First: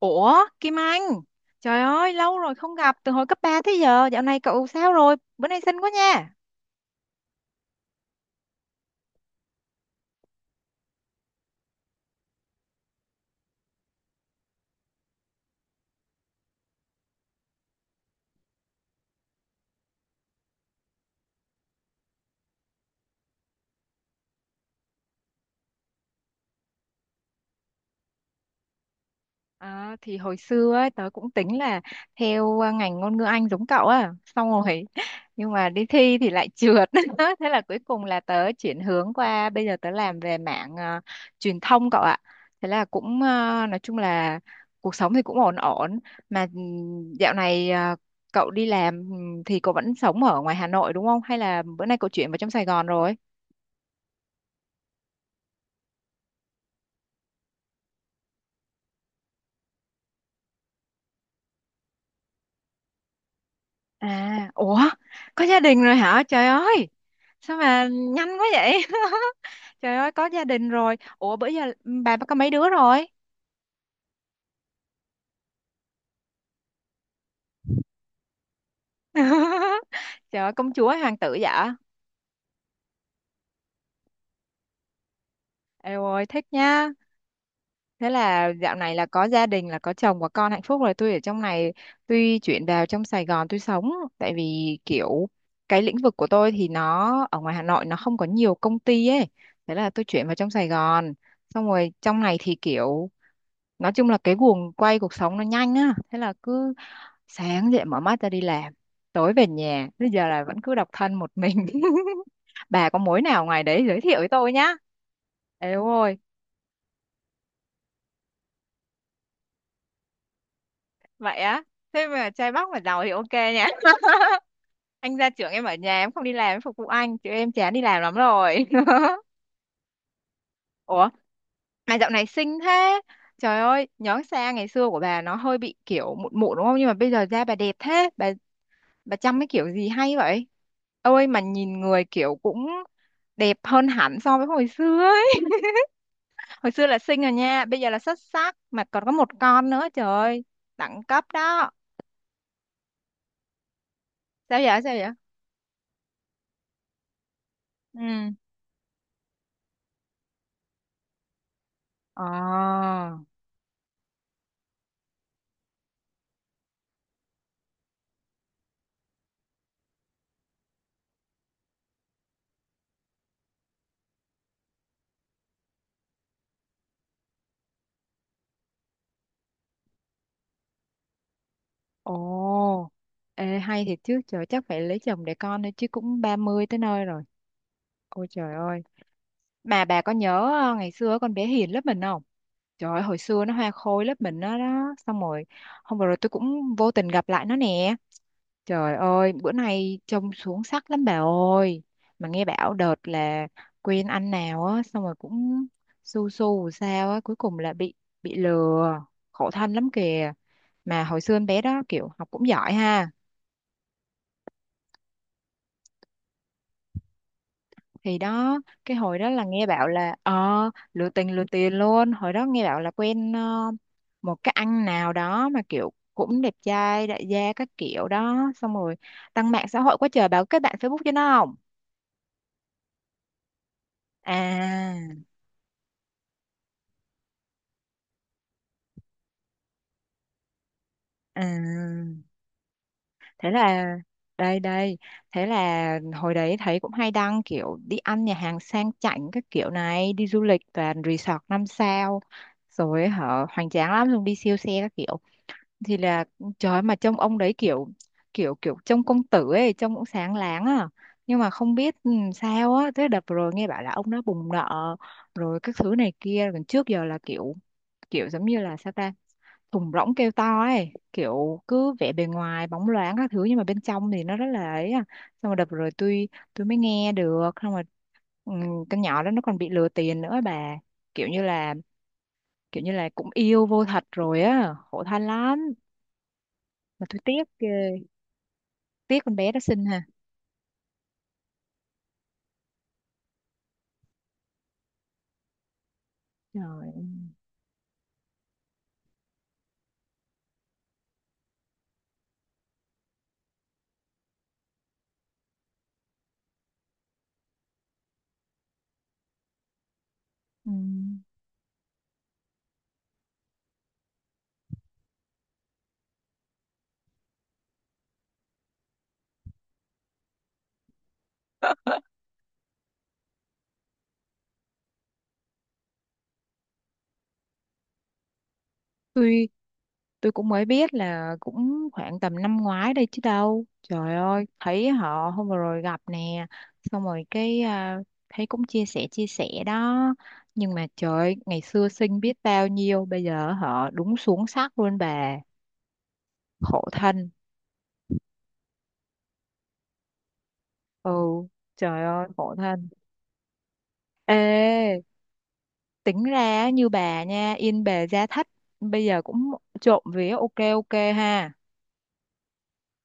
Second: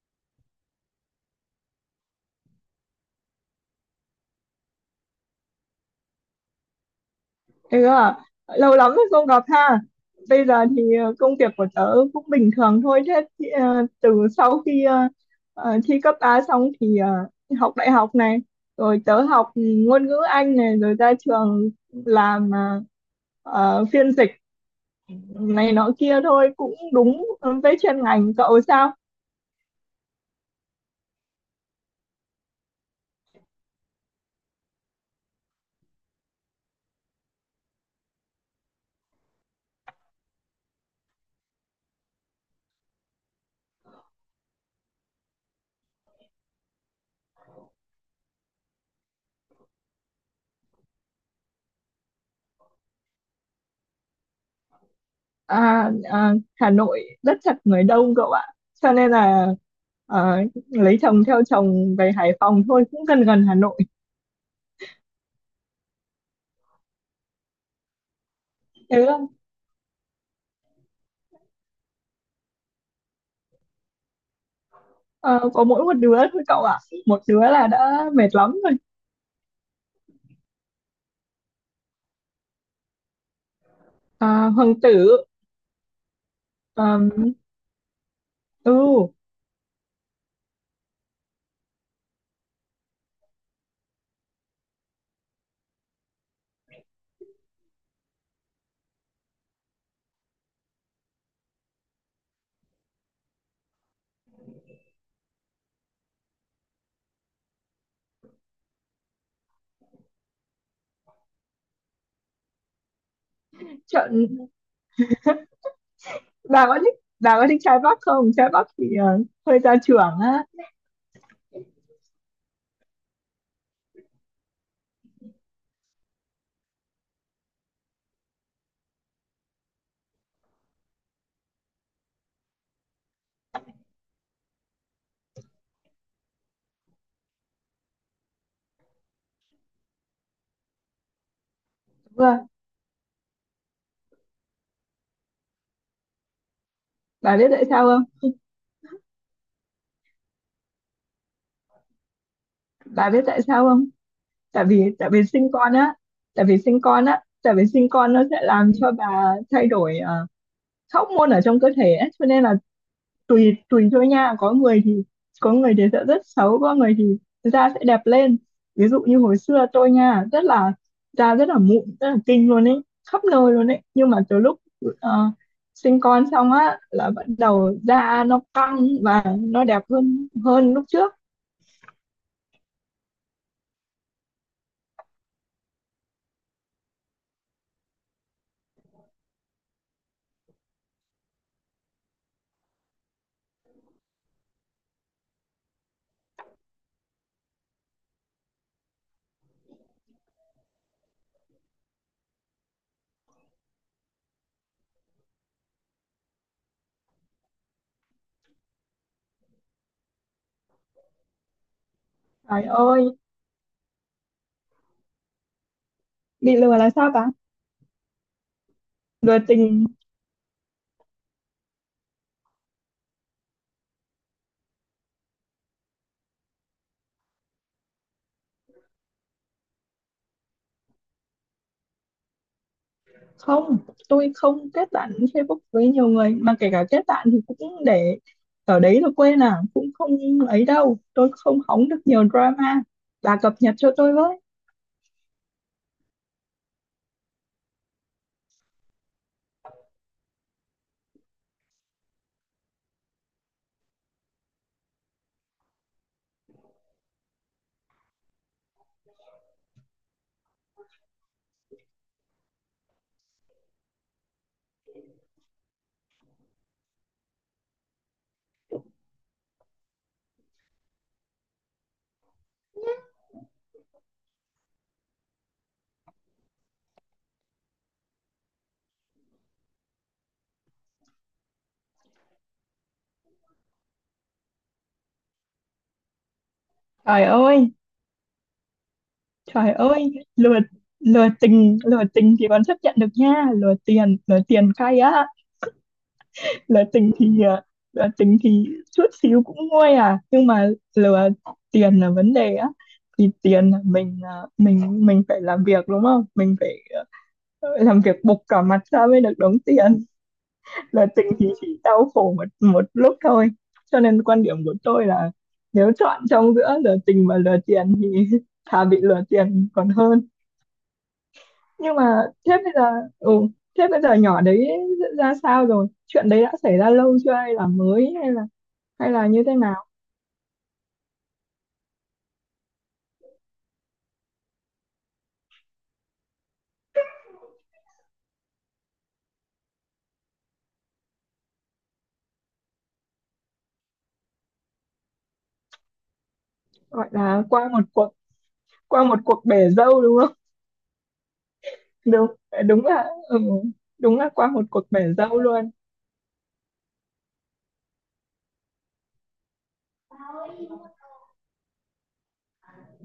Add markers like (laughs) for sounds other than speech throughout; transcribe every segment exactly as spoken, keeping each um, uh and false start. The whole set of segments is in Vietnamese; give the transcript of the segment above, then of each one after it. Ủa, Kim Anh, trời ơi, lâu rồi không gặp, từ hồi cấp ba tới giờ, dạo này cậu sao rồi? Bữa nay xinh quá nha. Ừ, à, Lâu lắm rồi không gặp ha. Bây giờ thì ờ, công việc của tớ cũng bình thường thôi. Thế thì, ờ, từ sau khi ờ, ờ, thi cấp ba xong thì ờ, học đại học này, rồi tớ học ngôn ngữ Anh này, rồi ra trường làm ờ, ờ, phiên dịch này nọ kia thôi, cũng đúng với chuyên ngành. Cậu sao? À, thì hồi xưa ấy, tớ cũng tính là theo à, ngành ngôn ngữ Anh giống cậu á xong rồi (laughs) nhưng mà đi thi thì lại trượt. (laughs) Thế là cuối cùng là tớ chuyển hướng qua bây giờ tớ làm về mảng à, truyền thông cậu ạ. Thế là cũng à, nói chung là cuộc sống thì cũng ổn ổn mà ừ, dạo này à, cậu đi làm, ừ, thì cậu vẫn sống ở ngoài Hà Nội đúng không, hay là bữa nay cậu chuyển vào trong Sài Gòn rồi? À, à, Hà Nội rất chật, người đông cậu ạ. Cho nên là ờ, lấy chồng theo chồng về Hải Phòng thôi, cũng gần gần Hà Nội. À, ủa, có gia đình rồi hả? Trời ơi, sao mà nhanh quá vậy? (laughs) Trời ơi, có gia đình rồi. Ủa, bữa giờ bà có mấy đứa rồi? Ờ, có mỗi một đứa thôi cậu ạ, một đứa là đã mệt lắm rồi. (laughs) Trời ơi, công chúa hoàng tử dạ. À, hoàng tử. Eo ơi, thích nha. um, Thế là ừ. dạo này là có gia đình, là có chồng và con hạnh phúc rồi. Tôi ở trong này, tuy chuyển vào trong Sài Gòn tôi sống. Tại vì kiểu cái lĩnh vực của tôi thì nó ở ngoài Hà Nội nó không có nhiều công ty ấy. Thế là tôi chuyển vào trong Sài Gòn. Xong rồi trong này thì kiểu nói chung là cái guồng quay cuộc sống nó nhanh á, thế là cứ sáng dậy mở mắt ra đi làm, tối về nhà, bây giờ là vẫn cứ độc thân một mình. (laughs) Bà có mối nào ngoài đấy giới thiệu với Trận. tôi nhá. Ê ôi, Bà có thích, bà có thích trai Bắc không? Trai Bắc thì ờ, hơi gia trưởng á. vậy á? Thế mà trai Bắc mà giàu thì ok nhá. (laughs) Anh gia trưởng em ở nhà em không đi làm em phục vụ anh chứ em chán đi làm lắm rồi. (laughs) Ủa, mà dạo này xinh thế, trời ơi, nhớ xa ngày xưa của bà nó hơi bị kiểu mụn mụn đúng không, nhưng mà bây giờ da bà đẹp thế bà bà chăm cái kiểu gì hay vậy? Ôi mà nhìn người Đúng kiểu rồi. cũng đẹp hơn hẳn so với hồi xưa ấy, hồi xưa là xinh rồi Bà biết nha, tại bây sao giờ là xuất không? sắc mà còn có một con nữa, trời ơi, đẳng cấp đó. Bà biết tại sao không Sao tại vậy, sao vì vậy? tại vì sinh con á, tại vì sinh con á tại vì sinh con nó Ừ. sẽ làm cho bà thay đổi ờ, các hormone ở trong cơ thể ấy. Cho nên là Ờ. tùy tùy thôi nha, có người thì, có người thì sẽ rất xấu, có người thì da sẽ đẹp lên. Ví dụ như hồi xưa tôi nha, rất là, da rất là mụn, rất là kinh luôn ấy, khắp nơi luôn ấy. Nhưng mà từ lúc ờ, sinh con xong á là bắt đầu da nó căng và nó đẹp hơn, hơn lúc trước. Ồ. Ê hay thiệt chứ trời, chắc phải lấy chồng để con thôi chứ cũng ba mươi tới nơi rồi. Ôi trời ơi, mà bà có nhớ ờ, ngày xưa con bé Hiền lớp mình không? Trời ơi, hồi xưa nó hoa khôi lớp mình đó, đó. Xong rồi hôm vừa rồi tôi cũng vô tình gặp lại nó nè. Trời ơi bữa nay trông xuống sắc lắm bà ơi. Mà nghe bảo đợt là quen anh nào á, xong rồi cũng su su sao á, cuối cùng là bị bị lừa. Khổ thân lắm kìa. Mà hồi xưa em bé đó kiểu học cũng Trời giỏi ơi, ha. bị lừa là sao ta? Thì đó, cái hồi đó Lừa là nghe tình. bảo là ờ lừa tình lừa tiền luôn, hồi đó nghe bảo là quen ờ, một cái anh nào đó mà kiểu cũng đẹp trai đại gia các kiểu đó, xong rồi đăng mạng xã hội quá trời, bảo kết bạn Facebook cho nó không. Không, tôi không kết bạn À, Facebook với nhiều người, mà kể cả kết bạn thì cũng để ở đấy rồi quên à, cũng không ấy đâu. Tôi không hóng được à, nhiều drama, bà thế cập nhật là cho tôi với. đây đây, thế là hồi đấy thấy cũng hay đăng kiểu đi ăn nhà hàng sang chảnh các kiểu này, đi du lịch toàn resort năm sao rồi hở, hoành tráng lắm luôn, đi siêu xe các kiểu. Thì là trời ơi, mà trông ông đấy kiểu kiểu kiểu trông công tử ấy, trông cũng sáng láng à, nhưng mà không biết ừ, sao á, thế đợt rồi nghe bảo là ông đã bùng nợ rồi các thứ này kia. Còn trước giờ là kiểu kiểu giống như là sao ta, thùng rỗng kêu to ấy, kiểu cứ vẻ bề ngoài bóng loáng các thứ nhưng mà bên trong thì nó rất là ấy à. Xong rồi đợt rồi tôi tôi mới nghe được. Xong rồi ừ, con nhỏ đó nó còn bị lừa tiền nữa bà, kiểu như là kiểu như là cũng yêu vô thật rồi á, khổ thân lắm mà tôi Trời tiếc ơi, ghê, tiếc con bé đó trời xinh ha. ơi. Lừa, lừa tình, lừa tình thì còn chấp nhận được nha. Lừa tiền, lừa tiền cay á. Lừa Trời, tình thì ờ, lừa tình thì chút xíu cũng nguôi à, nhưng mà lừa tiền là vấn đề á. Thì tiền là mình, ờ, mình mình phải làm việc đúng không, mình phải ờ, làm việc bục cả mặt ra mới được đóng tiền. ừ. Là tình thì chỉ đau khổ một một lúc thôi. Cho nên quan điểm của tôi là, nếu chọn trong giữa lừa tình và lừa tiền thì (laughs) thà bị lừa tiền còn hơn. Nhưng mà thế bây giờ, ừ, thế bây giờ nhỏ đấy ra sao rồi? Chuyện đấy đã xảy ra lâu chưa, hay là mới, hay là, hay là như tôi thế nào? tôi cũng mới biết là cũng khoảng tầm năm ngoái đây chứ đâu, trời ơi, thấy họ hôm vừa rồi gặp nè, xong rồi cái à, thấy cũng chia sẻ chia sẻ đó, nhưng mà trời ơi, ngày xưa xinh biết bao nhiêu bây giờ họ đúng xuống sắc luôn bà, khổ Gọi thân. là qua một cuộc, qua một cuộc bể dâu đúng không? Ừ, trời (laughs) ơi Đúng, khổ đúng thân. là ừ, đúng là qua một cuộc bể Ê, dâu luôn. tính ra như bà nha, yên bề gia thất, bây giờ cũng trộm vía, ok ok ha.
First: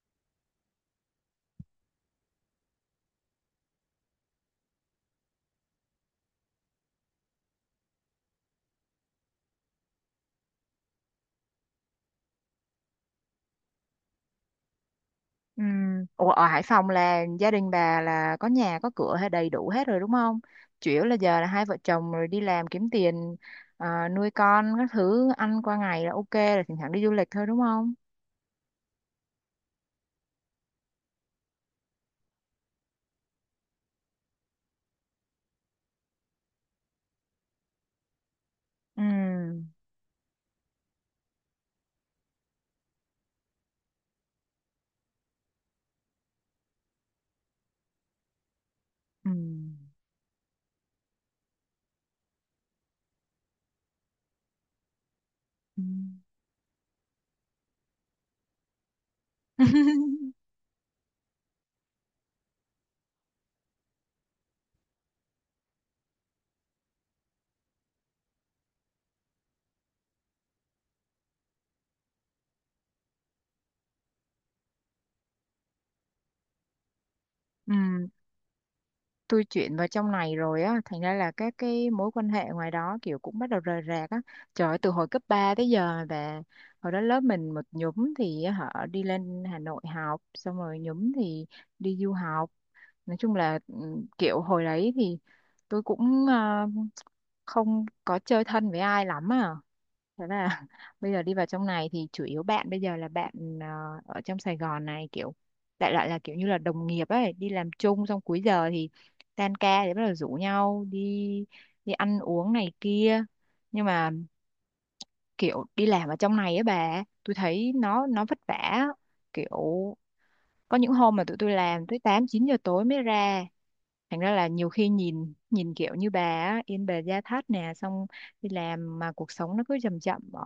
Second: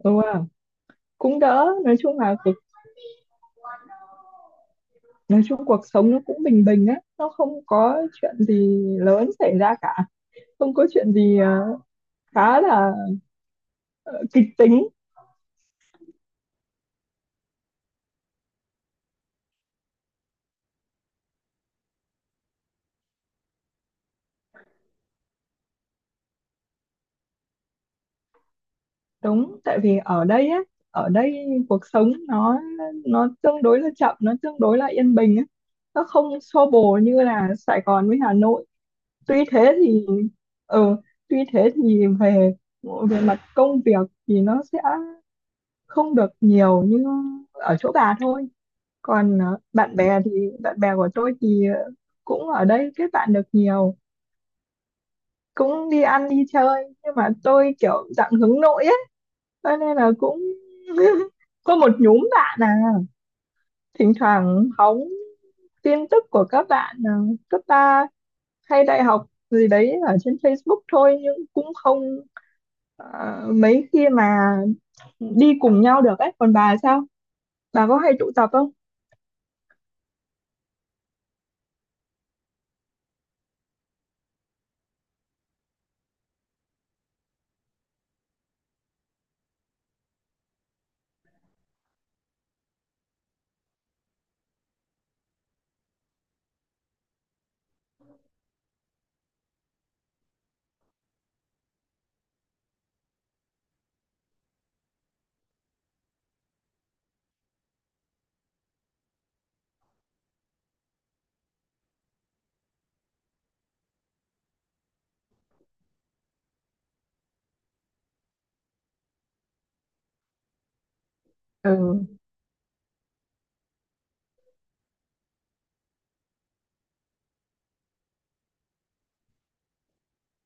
Đúng không, cũng đỡ. Nói chung là cuộc, nói chung cuộc sống nó cũng bình bình á, nó không có chuyện gì lớn xảy ra cả. Không có chuyện gì ờ, khá là ờ, kịch tính. Ừ. Ủa ở Hải Phòng là gia đình bà là có nhà có cửa hay đầy đủ hết rồi đúng không? Chủ yếu là giờ là hai vợ chồng rồi đi làm kiếm tiền, à, nuôi con các thứ, ăn qua ngày là ok, là thỉnh thoảng đi du lịch thôi đúng không? Đúng, tại vì ở đây á, ở đây cuộc sống nó nó tương đối là chậm, nó tương đối là yên bình á, nó không xô bồ như là Sài Gòn với Hà Nội. Tuy Ừ. thế thì, ừ, tuy thế thì về, về mặt công việc thì nó sẽ không được nhiều như ở chỗ bà thôi. Ừ. Còn ờ, bạn bè thì, bạn bè của tôi thì ờ, cũng ở đây kết bạn được nhiều, Ừ. cũng đi ăn đi chơi. Nhưng mà tôi kiểu dạng hướng nội ấy, cho nên là (laughs) cũng (laughs) có một nhóm bạn à, thỉnh thoảng hóng tin tức của các bạn à, cấp ba hay đại học gì đấy ở trên Facebook thôi. Nhưng cũng không ờ, mấy khi mà đi cùng nhau được ấy. Còn bà sao, bà có Ừ. hay tụ tập không? Tôi chuyển vào trong này rồi á, thành ra là các cái mối quan hệ ngoài đó kiểu cũng bắt đầu rời rạc á, trời ơi, từ hồi cấp ba tới giờ về. Hồi đó lớp mình một nhúm thì họ đi lên Hà Nội học, xong rồi nhúm thì đi du học. Nói chung là ừ, kiểu hồi đấy thì tôi cũng ờ, không có chơi thân với ai lắm à. Thế là (laughs) bây giờ đi vào trong này thì chủ yếu bạn bây giờ là bạn ờ, ở trong Sài Gòn này, kiểu đại loại là kiểu như là đồng nghiệp ấy, đi làm chung xong cuối giờ thì tan ca thì bắt đầu rủ nhau đi đi ăn uống này kia. Nhưng mà kiểu đi làm ở trong này á bà, tôi thấy nó nó vất vả, kiểu có những hôm mà tụi tôi làm tới Ừ, tám chín giờ tối mới ra. Thành ra là nhiều khi nhìn nhìn kiểu như bà á, Yên Bề Gia Thất nè, xong đi làm mà cuộc sống nó cứ chậm chậm ở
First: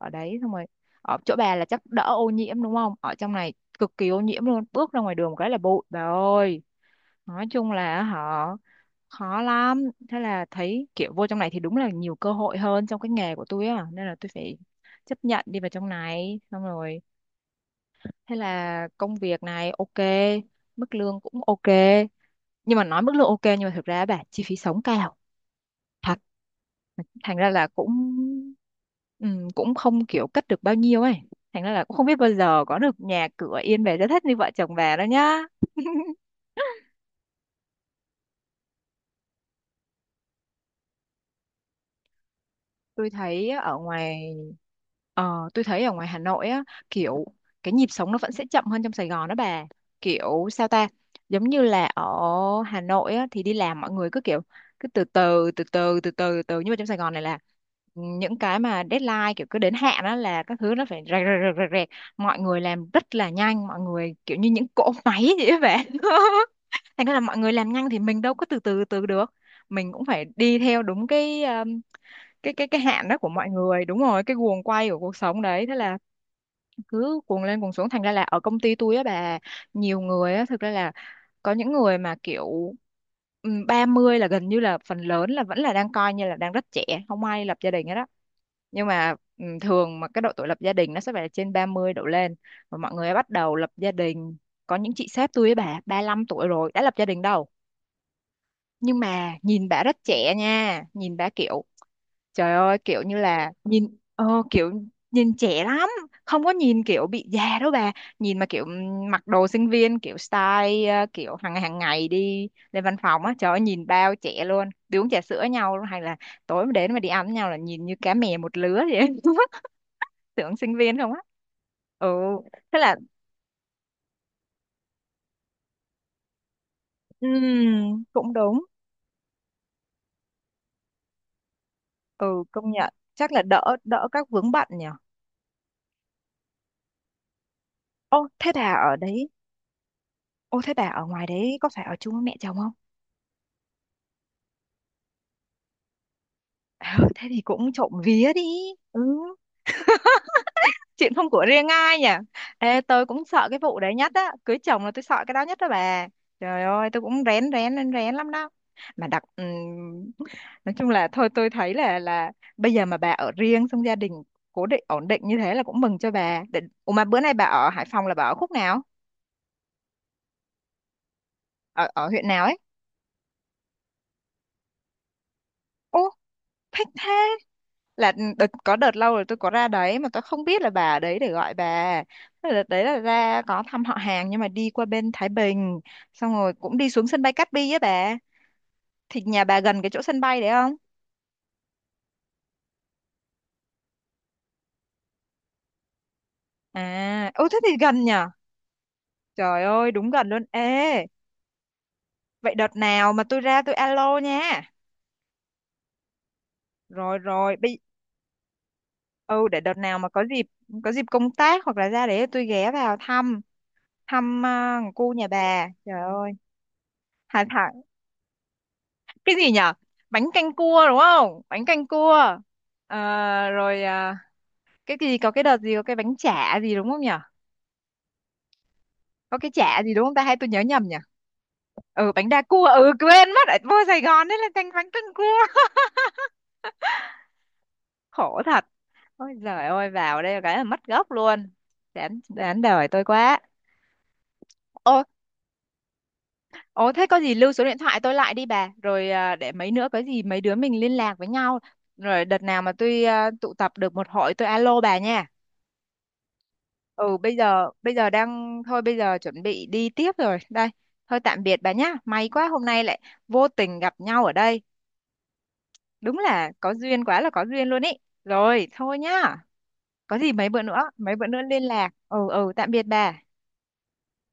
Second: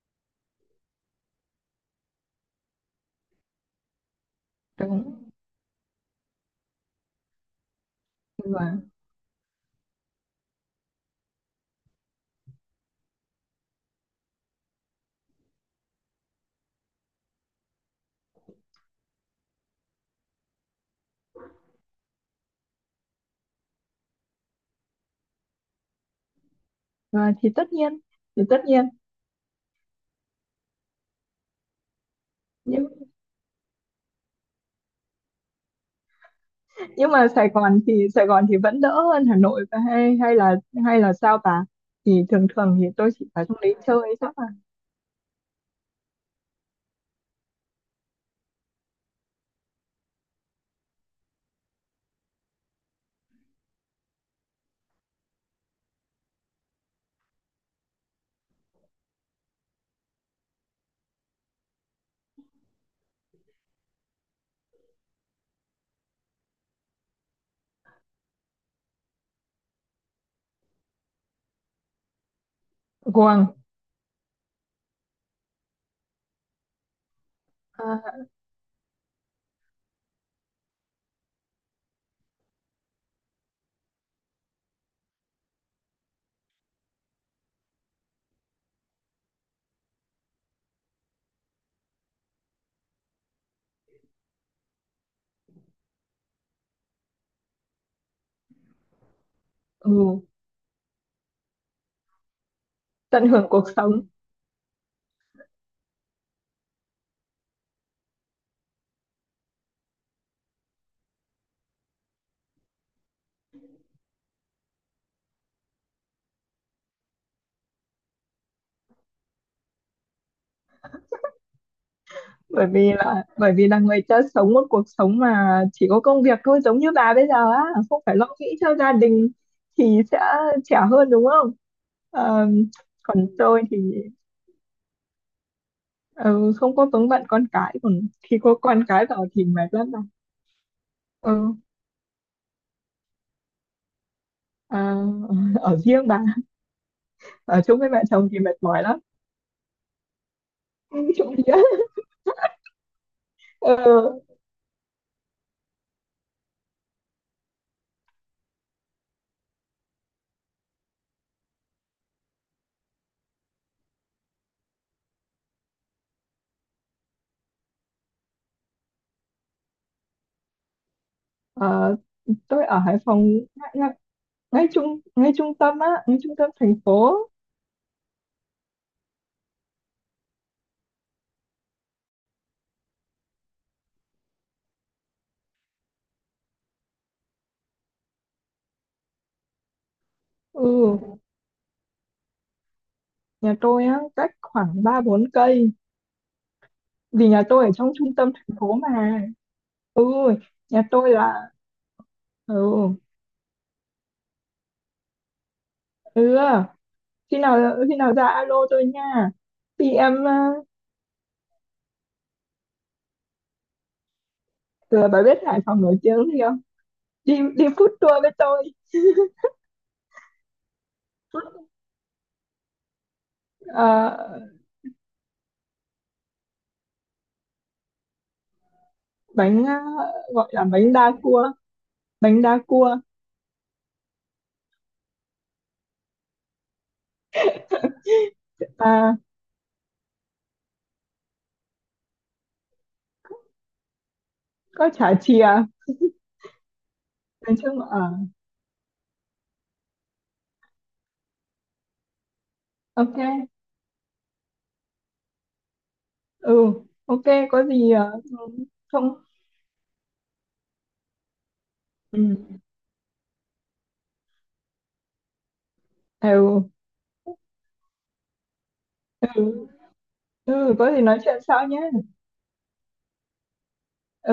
ở đấy. Xong rồi ở chỗ bà là chắc đỡ ô nhiễm đúng không, ở trong này cực kỳ ô nhiễm luôn, bước ra ngoài đúng đường một cái là bụi bà ơi, nói chung là họ rồi. khó lắm. Thế là thấy kiểu vô trong này thì đúng là nhiều cơ hội hơn trong cái nghề của tôi á, nên là tôi phải chấp nhận đi vào trong này. Xong rồi thế là công việc này ok, mức lương cũng ok, nhưng mà nói mức lương ok nhưng mà thực ra á bà, chi phí sống cao thật, Và thành thì ra là tất cũng nhiên, thì tất nhiên ừm, cũng không kiểu cất được bao nhiêu ấy, thành ra là cũng không biết bao giờ có được nhưng nhà cửa yên về rất thất như vợ chồng bà đó nhá. (laughs) nhưng mà Sài Gòn thì, Sài Gòn thì vẫn đỡ hơn Hà Nội. Và hay, hay là hay là sao ta? Thì thường thường thì Tôi tôi chỉ vào thấy trong á, đấy ở chơi ngoài chắc là. ờ, tôi thấy ở ngoài Hà Nội á, kiểu cái nhịp sống nó vẫn sẽ chậm hơn trong Sài Gòn đó bà, kiểu sao ta, giống như là ở Hà Nội á thì đi làm mọi người cứ kiểu cứ từ từ từ từ từ từ từ, nhưng mà trong Sài Gòn này là những cái mà deadline kiểu cứ đến hạn đó là các thứ nó phải rẹt rẹt rẹt rẹt rẹt. Mọi người làm rất là nhanh, mọi người kiểu như những cỗ máy (laughs) vậy á bạn. (laughs) Thành ra là mọi người làm nhanh thì mình đâu có từ từ từ được, mình cũng phải đi theo đúng cái cái cái cái hạn đó của Guồng. mọi người, đúng rồi, cái guồng quay của cuộc sống đấy. Thế là cứ cuồng lên cuồng xuống, thành ra À, là ở công ty tôi á bà, nhiều người á thực ra là có những người mà kiểu ừm, ba mươi là gần như là phần lớn là vẫn là đang coi như là đang rất trẻ, không ai lập gia đình hết đó. Nhưng mà ừm, thường mà cái độ tuổi lập gia đình nó sẽ phải trên ba mươi đổ lên, và mọi người bắt đầu lập gia đình. Có những chị sếp tôi ấy bà ba lăm tuổi rồi đã lập gia đình đâu, nhưng mà nhìn bà rất ừ, trẻ nha, nhìn bà kiểu trời ơi kiểu như tận hưởng là cuộc nhìn sống. ờ, kiểu nhìn trẻ lắm, không có nhìn kiểu bị già đâu bà. Nhìn mà kiểu ừm, mặc đồ sinh viên kiểu style ờ, kiểu hàng hàng ngày đi lên văn phòng á, trời ơi nhìn bao trẻ luôn, đi uống trà sữa nhau luôn, hay là tối mà đến mà đi ăn với nhau là nhìn như cá mè một lứa vậy. (laughs) Tưởng sinh viên không á. Ừ, Bởi thế vì là là, bởi vì là người ta sống một cuộc sống mà chỉ có công việc thôi, giống như bà bây giờ á, không ừm, phải lo cũng nghĩ đúng. cho gia đình thì sẽ trẻ hơn đúng không. Ừ Ờ, công nhận còn chắc là tôi đỡ thì đỡ các vướng bận nhỉ. ừ, không có vướng bận con cái. Còn Ô khi thế có bà con ở cái vào đấy, thì mệt lắm bà. ô thế bà ở ngoài ừ, đấy có phải ở chung với mẹ chồng không? à, (laughs) ở riêng bà. Ờ, thế thì Ở cũng chung với trộm mẹ chồng vía thì đi. mệt mỏi lắm, Ừ, (laughs) ưm, chuyện không trộm của vía. riêng ai nhỉ. Ê, tôi cũng sợ cái Ừ, vụ đấy nhất á, cưới chồng là tôi sợ cái đó nhất đó bà, trời ơi tôi cũng rén rén rén rén lắm đó. Mà đặc ừm, nói chung là thôi, tôi thấy là là bây giờ mà bà ở riêng xong gia đình cố định ổn định như thế là cũng mừng cho bà để. Ủa mà bữa nay bà ở Hải Phòng là bà ở khúc nào, ở ờ, ở huyện nào ấy? tôi ở Hải Phòng, ngay ngay ngay trung, ngay trung tâm á, Ô ngay trung tâm thành thích thế, phố. là ừ, đợt, có đợt lâu rồi tôi có ra đấy mà tôi không biết là bà ở đấy để gọi bà. Thế là đợt đấy là ra có thăm họ hàng nhưng mà đi qua bên Thái Bình, xong rồi cũng đi xuống sân bay Cát Bi á bà, thì nhà bà gần cái chỗ sân bay đấy không? Ừ, nhà tôi á, cách khoảng ba bốn cây, vì À, nhà ô thế tôi ở thì trong gần trung nhở, tâm thành phố mà. trời ơi Ừ, đúng gần luôn. nhà Ê tôi là, vậy ừ, đợt nào mà tôi ra tôi alo nha. ừ, Rồi khi rồi nào, bây, khi nào ra alo tôi nha. ừ để đợt Thì nào mà có em, dịp, a, có dịp công tác hoặc là ra đấy tôi ghé vào thăm, thăm à, ừ, cô bà nhà biết Hải bà, Phòng nổi trời tiếng ơi. gì không? Đi Hai đi food tour với tôi. cái gì nhở? Bánh canh cua đúng không, bánh canh cua? Ờ, rồi Ờ, à, cái gì có cái đợt gì có cái bánh chả gì đúng không nhở? Có cái bánh, a, chả gì đúng không ta hay tôi gọi nhớ là, nhầm bánh nhở? đa cua, Ừ bánh bánh đa đa cua, ừ cua. quên mất ở vô Sài Gòn đấy là canh bánh canh cua. (laughs) Khổ thật, À, ôi giời ơi vào đây cái là mất gốc luôn, đáng đáng đời tôi quá. có Ô, chả chìa. ô thế có gì lưu Nói số điện chung thoại ở, tôi lại đi bà, rồi à, để mấy nữa có gì mấy đứa mình liên lạc với nhau. Rồi đợt nào mà tôi ok. à, tụ tập được một hội tôi alo bà nha. Ừ, Ừ ok, bây có giờ gì, bây giờ ờ, đang thôi, bây không. giờ chuẩn bị đi tiếp rồi đây. Thôi tạm biệt bà nhá, may quá Ừ, hôm nay lại vô tình gặp nhau ở đây, đúng là ừ. có duyên, quá là có duyên luôn ý. Rồi thôi nhá, có gì mấy bữa Ừ, nữa có gì mấy nói bữa chuyện nữa liên sau nhé. lạc. Ừ, ừ, tạm biệt bà.